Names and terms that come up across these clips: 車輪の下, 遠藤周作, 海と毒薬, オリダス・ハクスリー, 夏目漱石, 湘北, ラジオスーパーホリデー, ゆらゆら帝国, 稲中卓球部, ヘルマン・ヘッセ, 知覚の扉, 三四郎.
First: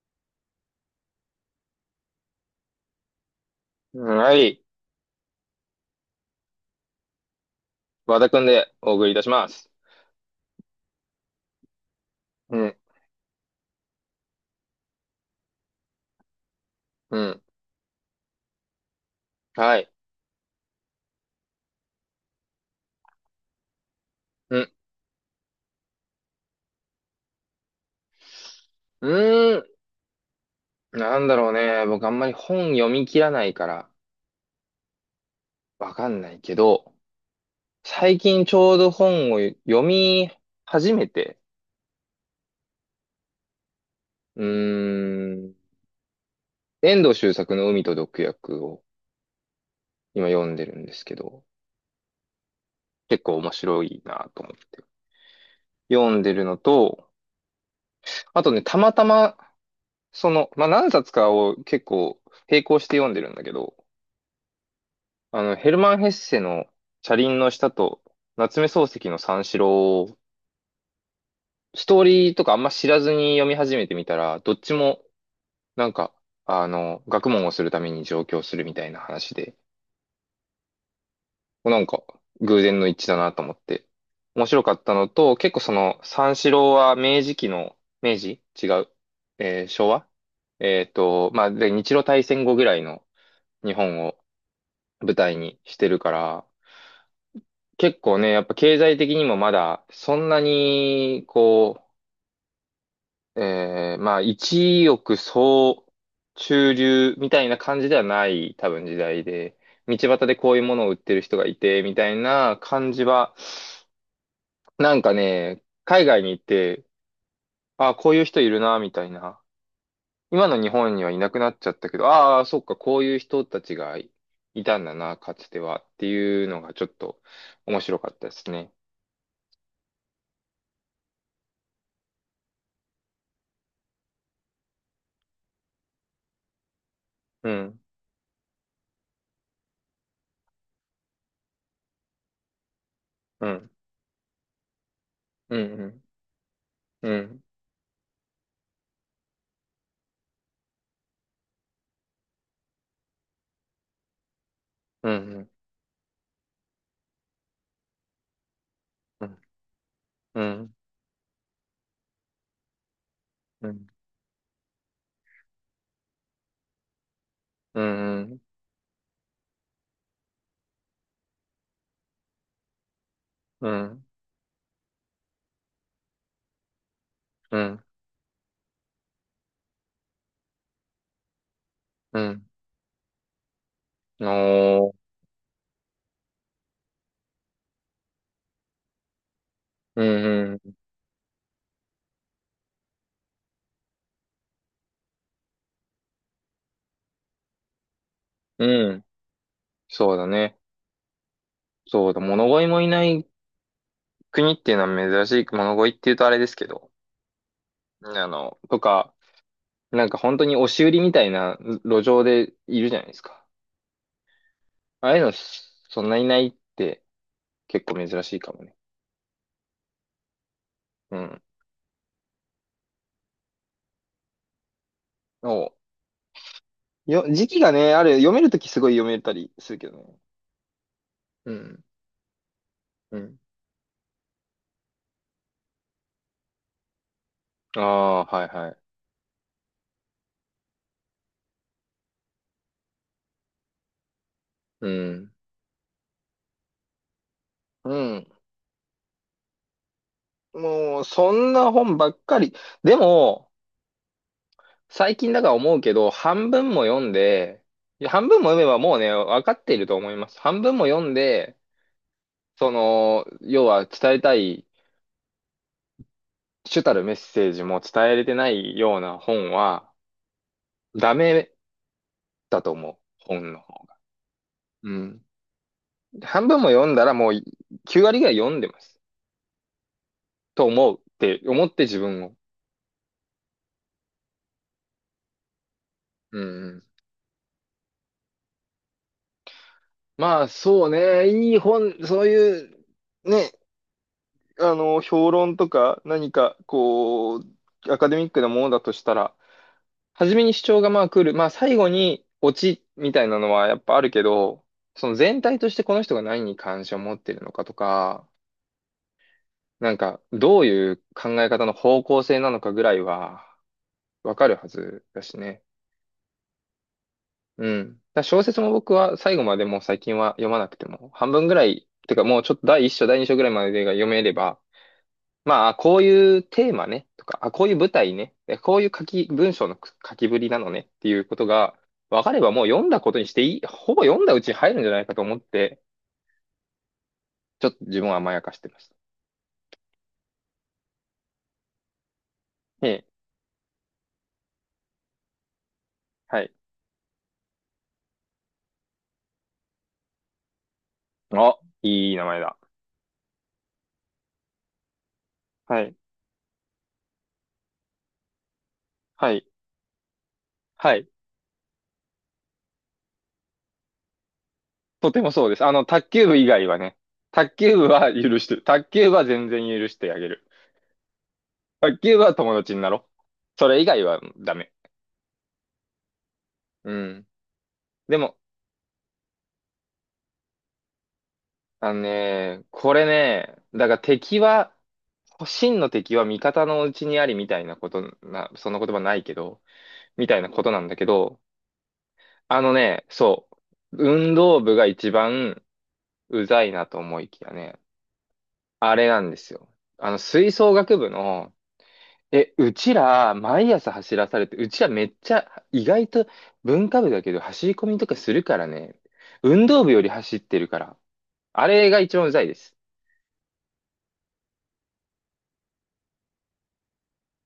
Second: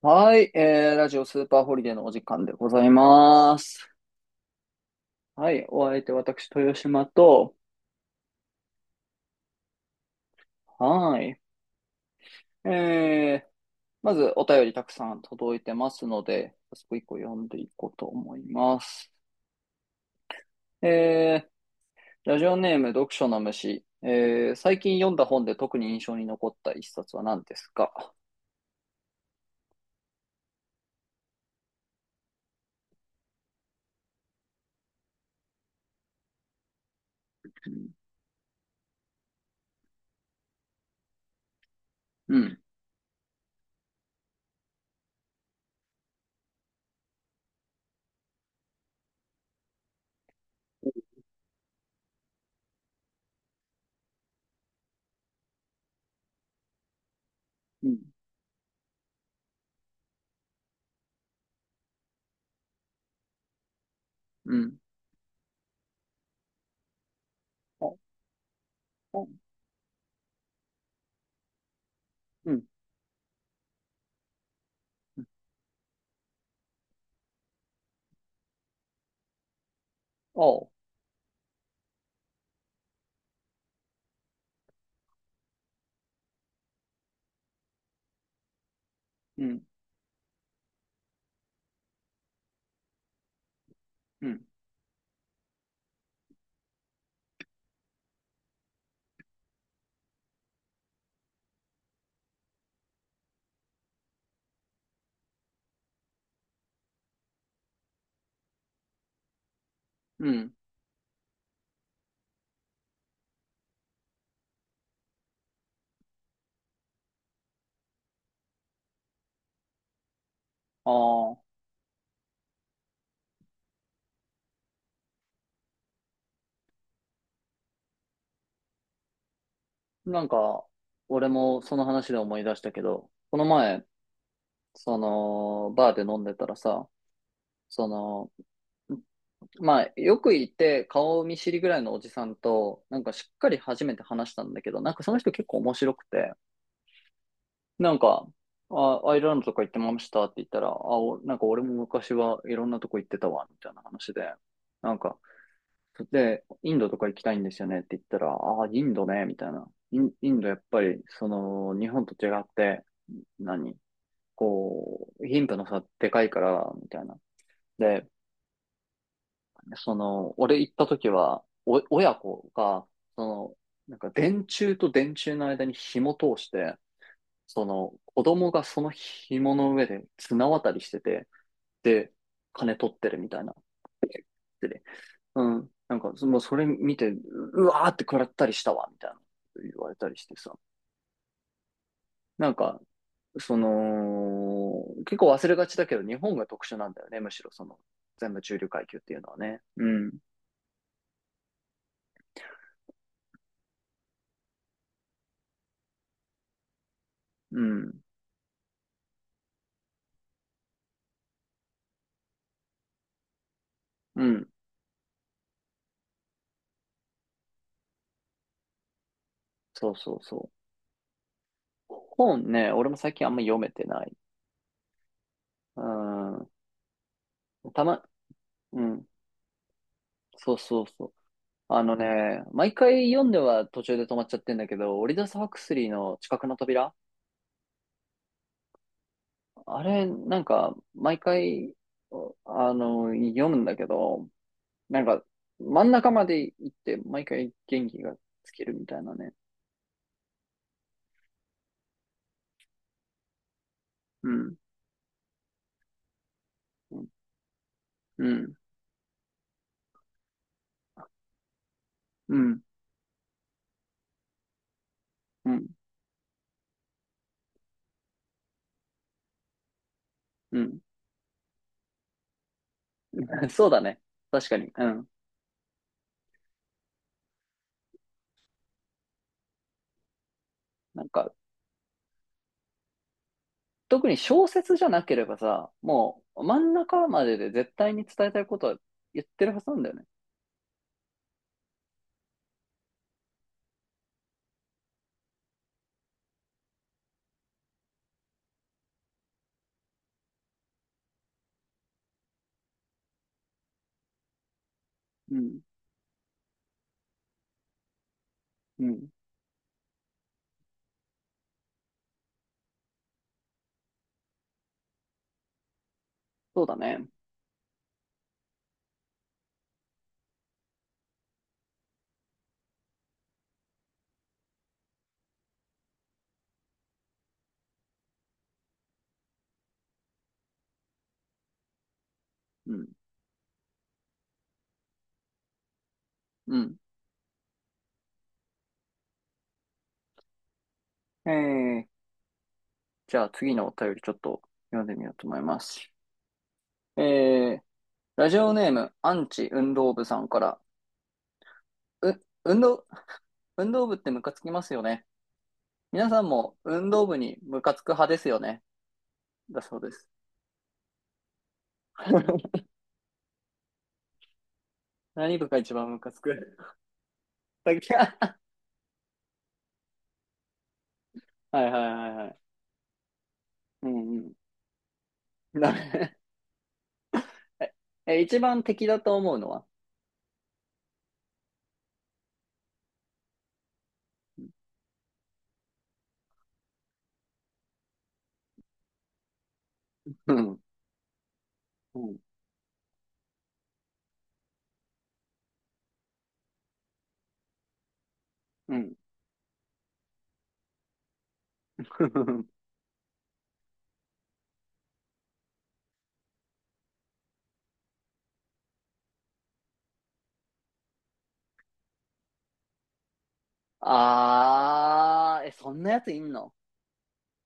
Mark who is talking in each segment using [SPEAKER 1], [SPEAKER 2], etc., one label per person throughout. [SPEAKER 1] はい、ラジオスーパーホリデーのお時間でございます。
[SPEAKER 2] はい。
[SPEAKER 1] はい、お相手私、豊島と、
[SPEAKER 2] 和田くんでお送りいたします。
[SPEAKER 1] はい、
[SPEAKER 2] うん、
[SPEAKER 1] えー、まずお便りたくさん届いてますので、早速一個
[SPEAKER 2] う
[SPEAKER 1] 読
[SPEAKER 2] ん、
[SPEAKER 1] んでいこうと思います。
[SPEAKER 2] はい。
[SPEAKER 1] えラジオネーム読書の虫、
[SPEAKER 2] うん、
[SPEAKER 1] 最近読んだ本で特に印象に残った一冊は何ですか？
[SPEAKER 2] うーん、なんだろうね。僕あんまり本読み切らないからわかんないけど、最近ちょうど本を読み始めて、
[SPEAKER 1] うん、
[SPEAKER 2] うーん、遠藤周作の海と毒薬を今読んでるんですけど、結構面白いなと思って読んでるのと、
[SPEAKER 1] うん、
[SPEAKER 2] あとね、たまたま、まあ、何冊かを結構並行して読んでるんだけど、
[SPEAKER 1] うん、
[SPEAKER 2] ヘルマン・ヘッセの車輪の下
[SPEAKER 1] あ、あ、
[SPEAKER 2] と夏目漱石の三四郎を、ストーリーとか
[SPEAKER 1] う
[SPEAKER 2] あん
[SPEAKER 1] ん、
[SPEAKER 2] ま知らずに読み始めてみたら、どっちも、
[SPEAKER 1] うん、
[SPEAKER 2] なんか、学問をするために上京するみたいな話で、
[SPEAKER 1] あ、
[SPEAKER 2] なんか、偶然の一致だなと思って、面白かったのと、結構三四郎は明治期の、明治違う。
[SPEAKER 1] うん、
[SPEAKER 2] 昭和まあ、で、日露大戦後ぐらいの日本を
[SPEAKER 1] うん、
[SPEAKER 2] 舞台にしてるから、結構ね、やっぱ経済的にもまだ、そんなに、まあ、一億総中流みたいな感じではない、多分時代で、道端
[SPEAKER 1] う
[SPEAKER 2] でこ
[SPEAKER 1] ん、
[SPEAKER 2] ういうものを売ってる人がいて、みたいな感じは、なんかね、海外に行って、ああ、こういう人いるな、みたいな。今の日
[SPEAKER 1] あ
[SPEAKER 2] 本にはいなくな
[SPEAKER 1] ー。
[SPEAKER 2] っちゃったけど、ああ、そっか、こういう人たちがいたんだな、かつては、っていうのがちょっと面白かったですね。
[SPEAKER 1] なんか、俺もその話で思い出したけど、この前、その、バーで飲んでたらさ、
[SPEAKER 2] うん、
[SPEAKER 1] その、まあ、よくいて顔見知りぐらいのおじさんと、なんかしっ
[SPEAKER 2] う
[SPEAKER 1] かり
[SPEAKER 2] ん、
[SPEAKER 1] 初めて話したんだけど、なんかその人結
[SPEAKER 2] う
[SPEAKER 1] 構
[SPEAKER 2] ん、
[SPEAKER 1] 面
[SPEAKER 2] う
[SPEAKER 1] 白
[SPEAKER 2] ん。
[SPEAKER 1] くて、
[SPEAKER 2] うん、
[SPEAKER 1] なんか、あ、アイルランドとか行ってましたって言ったら、あ、おなんか俺も昔はいろんなとこ行ってたわ、みたいな話で、なん
[SPEAKER 2] う
[SPEAKER 1] か、
[SPEAKER 2] ん、
[SPEAKER 1] で、インドとか行きたいんですよねって言ったら、ああ、インドね、
[SPEAKER 2] う
[SPEAKER 1] み
[SPEAKER 2] ん、
[SPEAKER 1] たいな。イン
[SPEAKER 2] う
[SPEAKER 1] ド
[SPEAKER 2] ん、
[SPEAKER 1] やっ
[SPEAKER 2] うん、
[SPEAKER 1] ぱり、その、日本と違って、
[SPEAKER 2] う
[SPEAKER 1] 何
[SPEAKER 2] ん、
[SPEAKER 1] こう、貧富の差でかいから、みたいな。
[SPEAKER 2] う
[SPEAKER 1] で、
[SPEAKER 2] ん、
[SPEAKER 1] その、俺行った時は、お、親子が、その、
[SPEAKER 2] う
[SPEAKER 1] なん
[SPEAKER 2] ん、
[SPEAKER 1] か電柱と電柱の間に紐通して、
[SPEAKER 2] う
[SPEAKER 1] そ
[SPEAKER 2] ん、
[SPEAKER 1] の、子供がその紐の上で綱渡りしてて、で、
[SPEAKER 2] うん
[SPEAKER 1] 金取ってるみたいな。
[SPEAKER 2] おー、
[SPEAKER 1] うん。なんか、そもうそれ見て、う、うわーって食らったりしたわ、みたいな言われ
[SPEAKER 2] う
[SPEAKER 1] たりしてさ。
[SPEAKER 2] ん、
[SPEAKER 1] なんか、その、結構忘れがちだけど、日本が特殊なんだよね、むしろその、全部中
[SPEAKER 2] う
[SPEAKER 1] 流階
[SPEAKER 2] ん、う
[SPEAKER 1] 級っ
[SPEAKER 2] ん、
[SPEAKER 1] ていうのはね。うん、
[SPEAKER 2] そうだね。そうだ、物乞いもいない国っていうのは珍しい、物乞いって言うとあれですけど、
[SPEAKER 1] うん、
[SPEAKER 2] とか、なんか本当に押し売りみたいな路上でいるじゃないですか。
[SPEAKER 1] うん。
[SPEAKER 2] ああいうの、そんないないって結構珍しいかもね。
[SPEAKER 1] そうそうそ
[SPEAKER 2] うん。
[SPEAKER 1] う。本ね、俺も最近あんま読めてない。
[SPEAKER 2] お
[SPEAKER 1] うん。
[SPEAKER 2] 時期が
[SPEAKER 1] た
[SPEAKER 2] ね、あ
[SPEAKER 1] ま、
[SPEAKER 2] る、読めるときす
[SPEAKER 1] う
[SPEAKER 2] ごい
[SPEAKER 1] ん。
[SPEAKER 2] 読めたりするけどね。
[SPEAKER 1] そうそうそう。
[SPEAKER 2] う
[SPEAKER 1] あ
[SPEAKER 2] ん、
[SPEAKER 1] のね、毎回
[SPEAKER 2] う
[SPEAKER 1] 読んで
[SPEAKER 2] ん。
[SPEAKER 1] は途中で止まっちゃってんだけど、オリダス・ハクスリーの知覚の扉、
[SPEAKER 2] ああ、はいはい。
[SPEAKER 1] あれ、なんか、毎回、あの、読むんだけど、
[SPEAKER 2] う
[SPEAKER 1] なんか、
[SPEAKER 2] ん。
[SPEAKER 1] 真ん中まで行って、毎回元
[SPEAKER 2] う
[SPEAKER 1] 気が
[SPEAKER 2] ん。
[SPEAKER 1] つけるみたいなね。
[SPEAKER 2] もう、そんな本ばっかり。でも、
[SPEAKER 1] うん。
[SPEAKER 2] 最近だから思うけど、半分も
[SPEAKER 1] う
[SPEAKER 2] 読
[SPEAKER 1] ん。
[SPEAKER 2] んで、いや半
[SPEAKER 1] う
[SPEAKER 2] 分も
[SPEAKER 1] ん。
[SPEAKER 2] 読めばもうね、分かっていると思います。半分も読んで、
[SPEAKER 1] うん。
[SPEAKER 2] 要は伝えたい、
[SPEAKER 1] うん。
[SPEAKER 2] 主たるメッセージも伝えれてないような本は、
[SPEAKER 1] うん。
[SPEAKER 2] ダメだと思う。本の
[SPEAKER 1] そう
[SPEAKER 2] 方
[SPEAKER 1] だ
[SPEAKER 2] が。
[SPEAKER 1] ね。確かに。う
[SPEAKER 2] う
[SPEAKER 1] ん。
[SPEAKER 2] ん。半分も読んだらもう、9割ぐらい読んでます。と思うっ
[SPEAKER 1] なんか、
[SPEAKER 2] て思って自分を。
[SPEAKER 1] 特に小説じゃなければさ、も
[SPEAKER 2] うん
[SPEAKER 1] う、真
[SPEAKER 2] う
[SPEAKER 1] ん
[SPEAKER 2] ん。
[SPEAKER 1] 中までで絶対に伝えたいことは言ってるはずなんだよね。
[SPEAKER 2] まあ、そうね。いい本、そういう、ね、評論とか何か、アカデミックなものだとしたら、初めに主張がまあ来る。まあ最後にオチみたいなのはやっぱあるけど、その
[SPEAKER 1] う
[SPEAKER 2] 全体
[SPEAKER 1] ん。
[SPEAKER 2] としてこの人が何に関心を持っているのかとか、
[SPEAKER 1] うん。
[SPEAKER 2] なんかどういう考え方の方向性なのかぐらいはわかるはずだしね。
[SPEAKER 1] そうだね。
[SPEAKER 2] うん。だから小説も僕は最後までもう最近は読まなくても、半分ぐらい、てかもうちょっと第一章、第二章ぐらいまでが読めれば、まあ、こういうテーマね、とか、あ、こういう舞台ね、えこういう書き、文章の書きぶりなのねっていうことが分かればもう
[SPEAKER 1] う
[SPEAKER 2] 読
[SPEAKER 1] ん。
[SPEAKER 2] んだことにしていい、ほぼ読んだうちに入るんじゃないかと思って、
[SPEAKER 1] うん。
[SPEAKER 2] ちょっと自分は甘やかしてました。
[SPEAKER 1] えー、
[SPEAKER 2] ええ、
[SPEAKER 1] じゃあ次のお便りちょっと読んでみようと思います。
[SPEAKER 2] はい。
[SPEAKER 1] えーラジオネーム、アンチ運動部さんから、
[SPEAKER 2] あ、い
[SPEAKER 1] う、
[SPEAKER 2] い名前だ。
[SPEAKER 1] 運動、運動部ってムカつきますよね。
[SPEAKER 2] はい。
[SPEAKER 1] 皆さんも運動部にムカつく派ですよね。
[SPEAKER 2] はい。
[SPEAKER 1] だそうです。
[SPEAKER 2] はい。とても
[SPEAKER 1] 何
[SPEAKER 2] そ
[SPEAKER 1] 部
[SPEAKER 2] うで
[SPEAKER 1] が
[SPEAKER 2] す。
[SPEAKER 1] 一番ム
[SPEAKER 2] 卓
[SPEAKER 1] カつ
[SPEAKER 2] 球部以
[SPEAKER 1] く？
[SPEAKER 2] 外は ね、卓
[SPEAKER 1] は
[SPEAKER 2] 球
[SPEAKER 1] い
[SPEAKER 2] 部は許してる。卓球部は全然許してあげる。
[SPEAKER 1] はいは
[SPEAKER 2] 卓
[SPEAKER 1] い
[SPEAKER 2] 球部
[SPEAKER 1] は
[SPEAKER 2] は
[SPEAKER 1] い。
[SPEAKER 2] 友達になろう。それ以
[SPEAKER 1] う
[SPEAKER 2] 外
[SPEAKER 1] ん
[SPEAKER 2] は
[SPEAKER 1] う
[SPEAKER 2] ダメ。
[SPEAKER 1] ん。な。
[SPEAKER 2] うん。で
[SPEAKER 1] え、
[SPEAKER 2] も、
[SPEAKER 1] 一番敵だと思うのは。
[SPEAKER 2] あのね、これね、だから敵は、真の敵は味方のうちにありみたいなことな、そんな言葉ないけど、み
[SPEAKER 1] う
[SPEAKER 2] たいなこ
[SPEAKER 1] ん、
[SPEAKER 2] となんだけど、
[SPEAKER 1] うん、
[SPEAKER 2] あのね、そう、運動部が一番うざいなと思いきやね、
[SPEAKER 1] うん。
[SPEAKER 2] あれなんですよ。吹奏楽部の、うちら、毎朝走らされて、うちらめっちゃ、意外と文化部だけど、走り込みとかするからね、運動部より走ってるから、あれが一番うざいです。
[SPEAKER 1] あー、え、そんなやついんの？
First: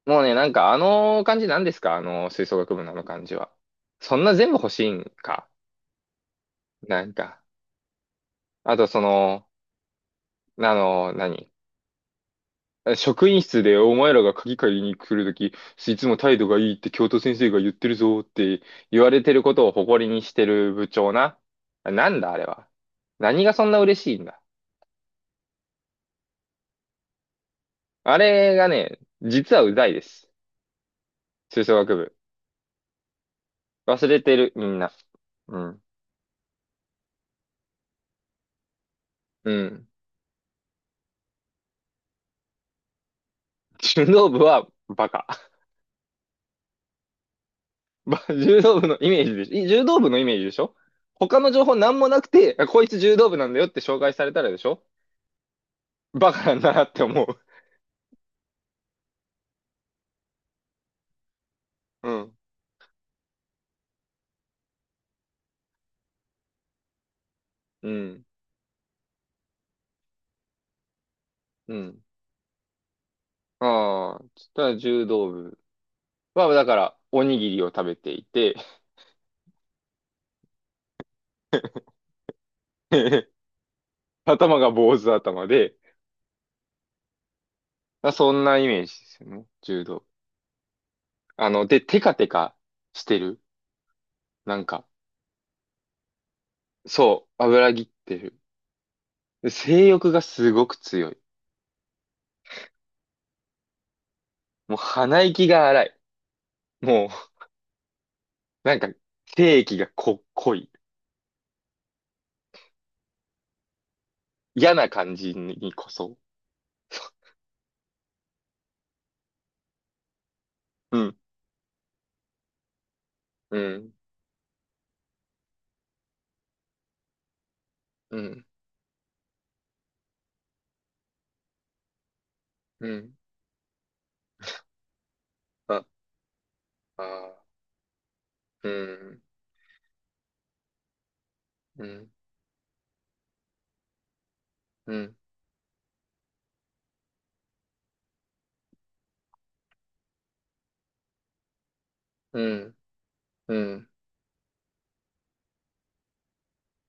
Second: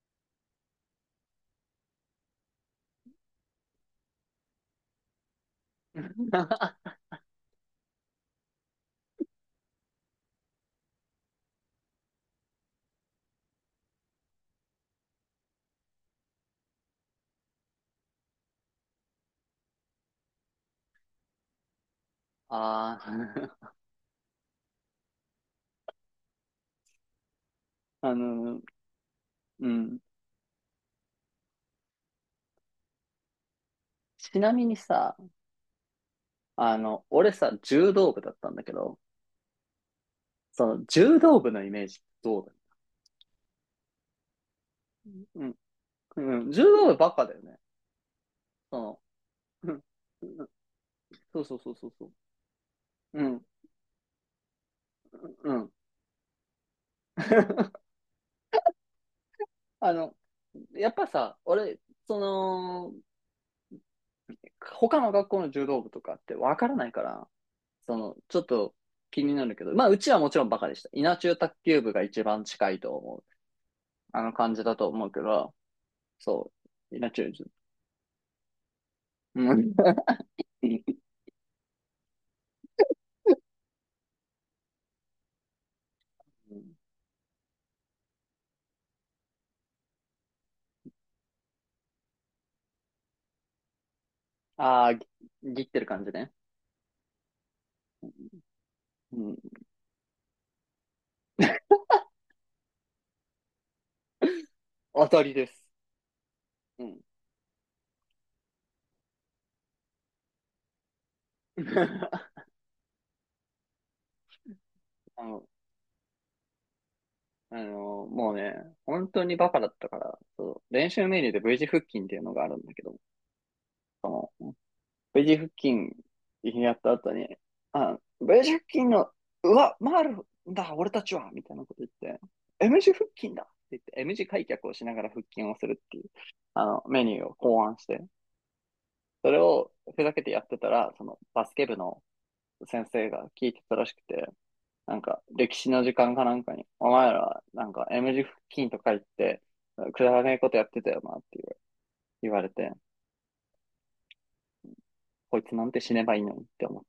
[SPEAKER 2] もうね、なんかあの感じなんですか、あの吹奏楽部のあの感じは。そんな全部欲しいんか、 なんか。あとあの、何職員室でお前らが鍵借りに来るとき、いつも態度がいいって教頭先生が言ってるぞって言われてることを誇りにしてる部長な。なんだあれは。
[SPEAKER 1] あ
[SPEAKER 2] 何がそん
[SPEAKER 1] ー。
[SPEAKER 2] な嬉しいんだ。
[SPEAKER 1] あ
[SPEAKER 2] あれ
[SPEAKER 1] の、
[SPEAKER 2] がね、実は
[SPEAKER 1] う
[SPEAKER 2] うざい
[SPEAKER 1] ん。
[SPEAKER 2] です。吹奏楽部。忘れて
[SPEAKER 1] ち
[SPEAKER 2] る、
[SPEAKER 1] なみ
[SPEAKER 2] み
[SPEAKER 1] に
[SPEAKER 2] んな。
[SPEAKER 1] さ、
[SPEAKER 2] うん。
[SPEAKER 1] あの、俺さ、柔道部だったんだけど、
[SPEAKER 2] うん。
[SPEAKER 1] その柔道部のイメージどう？だ、
[SPEAKER 2] 柔道部はバカ。
[SPEAKER 1] うん、うん、柔道部バカだよね。
[SPEAKER 2] ば柔
[SPEAKER 1] そ
[SPEAKER 2] 道部の
[SPEAKER 1] の、
[SPEAKER 2] イメージでしょい
[SPEAKER 1] うん。
[SPEAKER 2] 柔道部のイメージでしょ。他
[SPEAKER 1] そう
[SPEAKER 2] の
[SPEAKER 1] そう
[SPEAKER 2] 情
[SPEAKER 1] そ
[SPEAKER 2] 報
[SPEAKER 1] うそ
[SPEAKER 2] な
[SPEAKER 1] う
[SPEAKER 2] ん
[SPEAKER 1] そ
[SPEAKER 2] も
[SPEAKER 1] う。
[SPEAKER 2] なくて、あこいつ柔
[SPEAKER 1] う
[SPEAKER 2] 道部
[SPEAKER 1] ん、
[SPEAKER 2] なんだよって紹介されたらでしょ、
[SPEAKER 1] うん。
[SPEAKER 2] バカなんだなって思う。
[SPEAKER 1] あの、やっぱさ、俺、
[SPEAKER 2] う
[SPEAKER 1] そ
[SPEAKER 2] ん。
[SPEAKER 1] の、他の学校の柔道部とかってわからないから、
[SPEAKER 2] う
[SPEAKER 1] その、
[SPEAKER 2] ん。
[SPEAKER 1] ちょっと気になるけど、まあ、うちはもちろんバカでした。稲中卓
[SPEAKER 2] う
[SPEAKER 1] 球部
[SPEAKER 2] ん。
[SPEAKER 1] が一番近いと思う、
[SPEAKER 2] あ
[SPEAKER 1] あ
[SPEAKER 2] あ、
[SPEAKER 1] の
[SPEAKER 2] そし
[SPEAKER 1] 感
[SPEAKER 2] た
[SPEAKER 1] じだ
[SPEAKER 2] ら
[SPEAKER 1] と
[SPEAKER 2] 柔
[SPEAKER 1] 思うけ
[SPEAKER 2] 道
[SPEAKER 1] ど、
[SPEAKER 2] 部
[SPEAKER 1] そ
[SPEAKER 2] は、だか
[SPEAKER 1] う、
[SPEAKER 2] ら、
[SPEAKER 1] 稲
[SPEAKER 2] お
[SPEAKER 1] 中、
[SPEAKER 2] にぎりを食べていて
[SPEAKER 1] うん。
[SPEAKER 2] 頭が坊主頭で、あそんなイメージですよね。柔道部。で、テカテカしてる。なん
[SPEAKER 1] あ
[SPEAKER 2] か、
[SPEAKER 1] あ、ぎ、ぎってる感じね。
[SPEAKER 2] そう、油ぎってる。
[SPEAKER 1] うん。
[SPEAKER 2] で性欲がすごく強い。もう
[SPEAKER 1] 当
[SPEAKER 2] 鼻
[SPEAKER 1] たり
[SPEAKER 2] 息
[SPEAKER 1] です。
[SPEAKER 2] が荒い。
[SPEAKER 1] うん。
[SPEAKER 2] もうなんか、定義が濃い。嫌な感
[SPEAKER 1] あ
[SPEAKER 2] じ
[SPEAKER 1] の、
[SPEAKER 2] にこそ。
[SPEAKER 1] あのもうね、本当にバカだったから、そう、練
[SPEAKER 2] う
[SPEAKER 1] 習
[SPEAKER 2] ん、
[SPEAKER 1] メニューで V 字腹筋っていうのがあるんだけど、
[SPEAKER 2] うん、
[SPEAKER 1] その V 字腹筋やった後に、あ、
[SPEAKER 2] う
[SPEAKER 1] V
[SPEAKER 2] ん、
[SPEAKER 1] 字腹筋の、うわ、回るんだ、俺たちはみたいなこと言って、M
[SPEAKER 2] う
[SPEAKER 1] 字腹
[SPEAKER 2] ん。
[SPEAKER 1] 筋だって言って、M 字開脚をしながら腹筋をする
[SPEAKER 2] あ、
[SPEAKER 1] っていう、あの、メニューを
[SPEAKER 2] あ
[SPEAKER 1] 考案して、
[SPEAKER 2] うん、
[SPEAKER 1] それをふざけてやってたら、そのバスケ部
[SPEAKER 2] う
[SPEAKER 1] の
[SPEAKER 2] ん、
[SPEAKER 1] 先生が聞いてたらしくて、
[SPEAKER 2] う
[SPEAKER 1] なん
[SPEAKER 2] ん、
[SPEAKER 1] か、歴史の時間かなんかに、お前ら、なんか、M 字付近とか言って、くだらねえことやってたよなって言わ
[SPEAKER 2] う
[SPEAKER 1] れて、
[SPEAKER 2] ん、うん、
[SPEAKER 1] こいつなんて死ねばいいのにって思っ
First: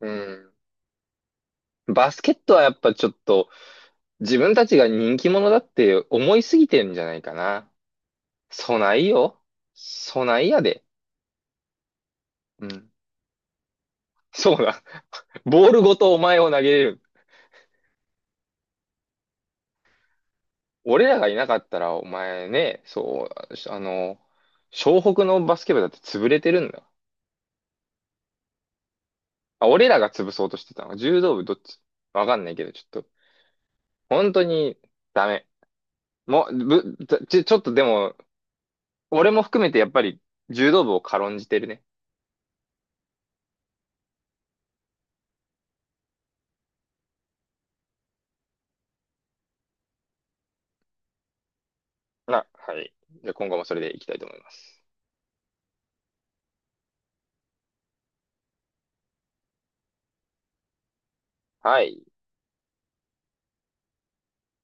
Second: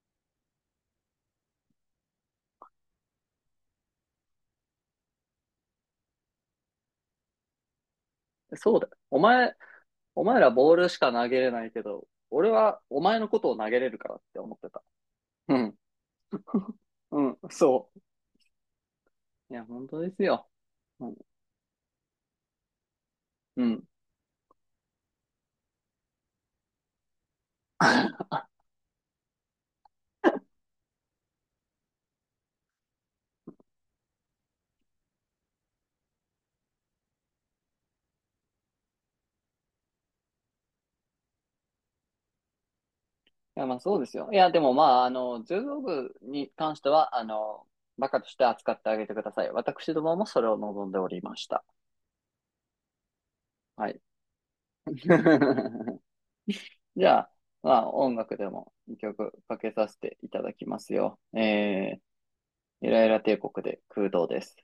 [SPEAKER 2] うん。バスケットはやっぱちょっと、自分たちが人気者だって思いすぎてんじゃないかな。
[SPEAKER 1] て。そ
[SPEAKER 2] そ
[SPEAKER 1] うだよ。
[SPEAKER 2] ない
[SPEAKER 1] お
[SPEAKER 2] よ。
[SPEAKER 1] 前、
[SPEAKER 2] そ
[SPEAKER 1] お
[SPEAKER 2] な
[SPEAKER 1] 前
[SPEAKER 2] い
[SPEAKER 1] ら
[SPEAKER 2] や
[SPEAKER 1] ボー
[SPEAKER 2] で。
[SPEAKER 1] ルしか投げれないけど、俺
[SPEAKER 2] う
[SPEAKER 1] は
[SPEAKER 2] ん。
[SPEAKER 1] お前のことを投げれるからって
[SPEAKER 2] そ
[SPEAKER 1] 思っ
[SPEAKER 2] う
[SPEAKER 1] て
[SPEAKER 2] だ。
[SPEAKER 1] た。う
[SPEAKER 2] ボー
[SPEAKER 1] ん。
[SPEAKER 2] ルごとお前を投げれる。
[SPEAKER 1] うん、そう。いや、本当ですよ。
[SPEAKER 2] 俺
[SPEAKER 1] うん。
[SPEAKER 2] らがいなかったら、お前ね、そ
[SPEAKER 1] う
[SPEAKER 2] う、
[SPEAKER 1] ん。
[SPEAKER 2] 湘北のバスケ部だって潰れてるんだ。 あ、俺らが潰そうとしてたの。柔道部どっちわかんないけど、ちょっと、本当にダメ。もう、ぶ、ちょ、ちょちょっとでも、俺も含めてやっぱり柔道部を軽んじてるね。
[SPEAKER 1] いや、まあそうですよ。いや、でもまあ、あの、柔道部に関しては、あの、バカとして扱ってあげてください。私どももそれを望んでおりました。
[SPEAKER 2] はい。じゃあ今後もそれ
[SPEAKER 1] は
[SPEAKER 2] でい
[SPEAKER 1] い。
[SPEAKER 2] きたいと思います。
[SPEAKER 1] じゃあ、まあ、音楽でも2曲かけさせていただきますよ。
[SPEAKER 2] はい。
[SPEAKER 1] ゆらゆら帝国で空洞です。